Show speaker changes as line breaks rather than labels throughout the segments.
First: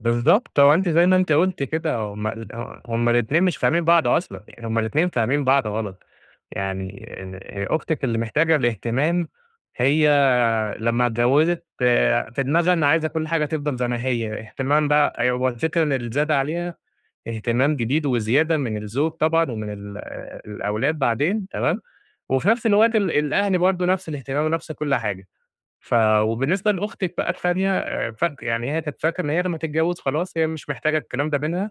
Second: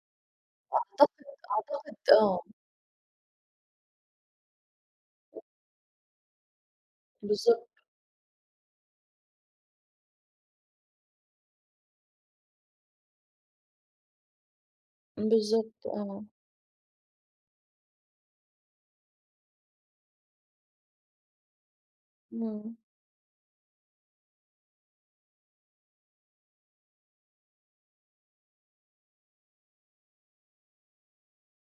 بالضبط، هو أنتِ زي ما
أعتقد
أنتِ قُلتِ كده
أعتقد
هُم
آه.
ال ه هُم الاتنين مش فاهمين بعض أصلًا، يعني هُم الاتنين فاهمين بعض غلط، يعني إن هي
بالضبط.
أختِك اللي محتاجة الاهتمام، هي لمّا اتجوزت في دماغها إن عايزة كُلّ حاجة تفضَل زي ما هي، اهتمام بقى أيوه هو الفكرة
بالضبط
اللي
آه.
زاد عليها اهتمام جديد وزيادة من الزوج طبعًا ومن ال الأولاد بعدين، تمام، وفي نَفْس
إمم.
الوقت ال الأهل برضه نَفْس الاهتمام ونَفْس كُلّ حاجة. ف وبالنسبة لأختِك بقى التانية فاك يعني هي كانت فاكرة إن هي لمّا تتجوز خلاص، هي مش محتاجة الكلام ده منها،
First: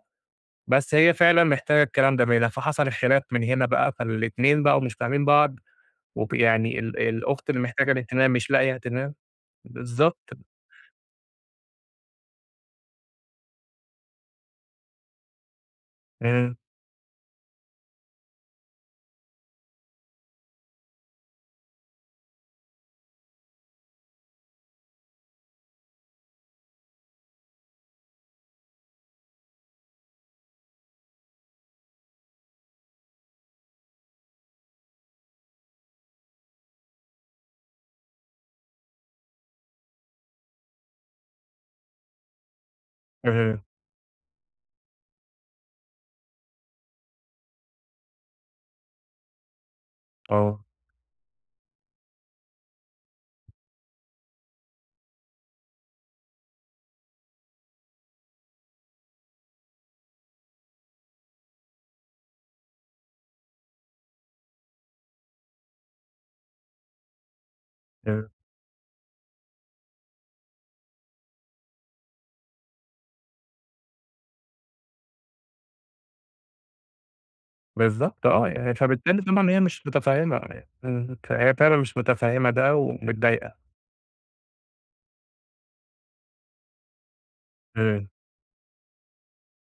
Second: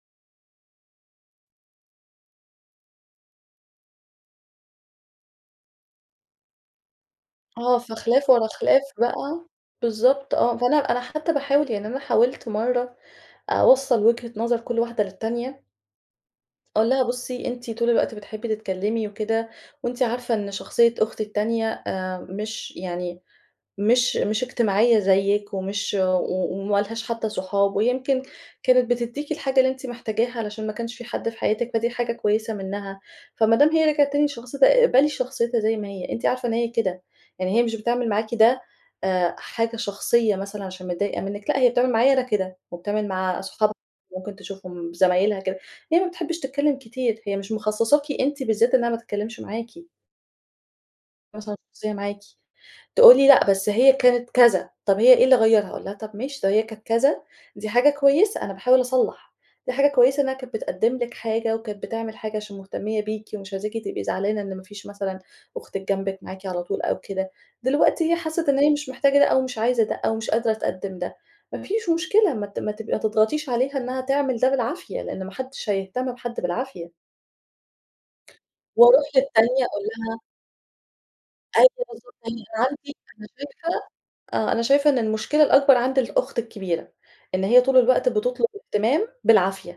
بس هي فعلًا محتاجة الكلام ده منها. فحصَل الخلاف من هنا بقى، فالاتنين بقوا مش فاهمين بعض وب يعني ال الأخت اللي
آه،
محتاجة
فخلاف
الاهتمام
ورا
مش لاقية
خلاف
اهتمام،
بقى
بالضبط.
بالضبط آه، فأنا أنا حتى باحاول يعني أنا حاولت مرّة أوصّل وجهة نظر كُلّ واحدة للتانية.
آآ
أقول لها: "بُصي، أنتِ طُول الوقت بتحبي تتكلمي وكده وأنتِ عارفة إن شخصية أختي التانية، آآ مش يعني مش مش اجتماعية زيِّك ومش و و وما لهاش حتى صحاب ويمْكِن كانت بتديكِ الحاجة اللي أنتِ محتاجاها عشان ما كانش في حد في حياتِك، فدي حاجة كويسة منّها. فما دام هي رِجعت تاني لشخصيتها اقبلي شخصيتها زي ما هي، أنتِ عارفة إن هي كده، يعني هي مش بتعمل معاكِ ده، آآ حاجة شخصية مثلًا عشان متضايقة منِك، لأ، هي بتعمل معايا أنا كده وبتعمل مع
آآ
أصحابها ممكن تشوفهم ب زمايلها كده، هي ما بتحبش تتكلم كتير، هي مش مخصصاكِ أنتِ بالذات إنها ما تتكلمش معاكِ."
آه.
مثلًا [unintelligible] معاكِ تقولي: "لأ بس هي كانت كذا، طَب هي إيه اللي غيّرها؟" أقول لها: "طَب ماشي لو هي كانت كذا دي حاجة كويسة" أنا باحاول أصلّح، "دي حاجة كويسة إنها كانت بتقدّم لك حاجة وكانت بتعمل حاجة عشان مهتمية بيكِ ومش عايزاكِ تبقي زعلانة إن ما فيش مثلًا أختِك جنبِك، معاكِ على طُول أو كده. دلوقتي هي
أ
حسِّت إن هي مش محتاجة ده أو مش عايزة ده أو مش قادرة تقدّم ده، ما فيش مشكلة، ما ت ما ت ما تضغطيش عليها إنها تعمل ده بالعافية، لإن ما حدش هيهتم بحد بالعافية."
بالضبط آه، يعني
وأرُوح
فبالتالي طبعًا هي
للتانية أقول
مش
لها
متفهمة إمم. فهي
أيوة
فعلًا مش
بالضبط،
متفهمة
أنا
ده
عندي أنا
ومتضايقة.
شايفة آه، أنا شايفة إن المشكلة الأكبر عند الأخت الكبيرة، إن هي طُول
آآ
الوقت بتطُلب اهتمام بالعافية.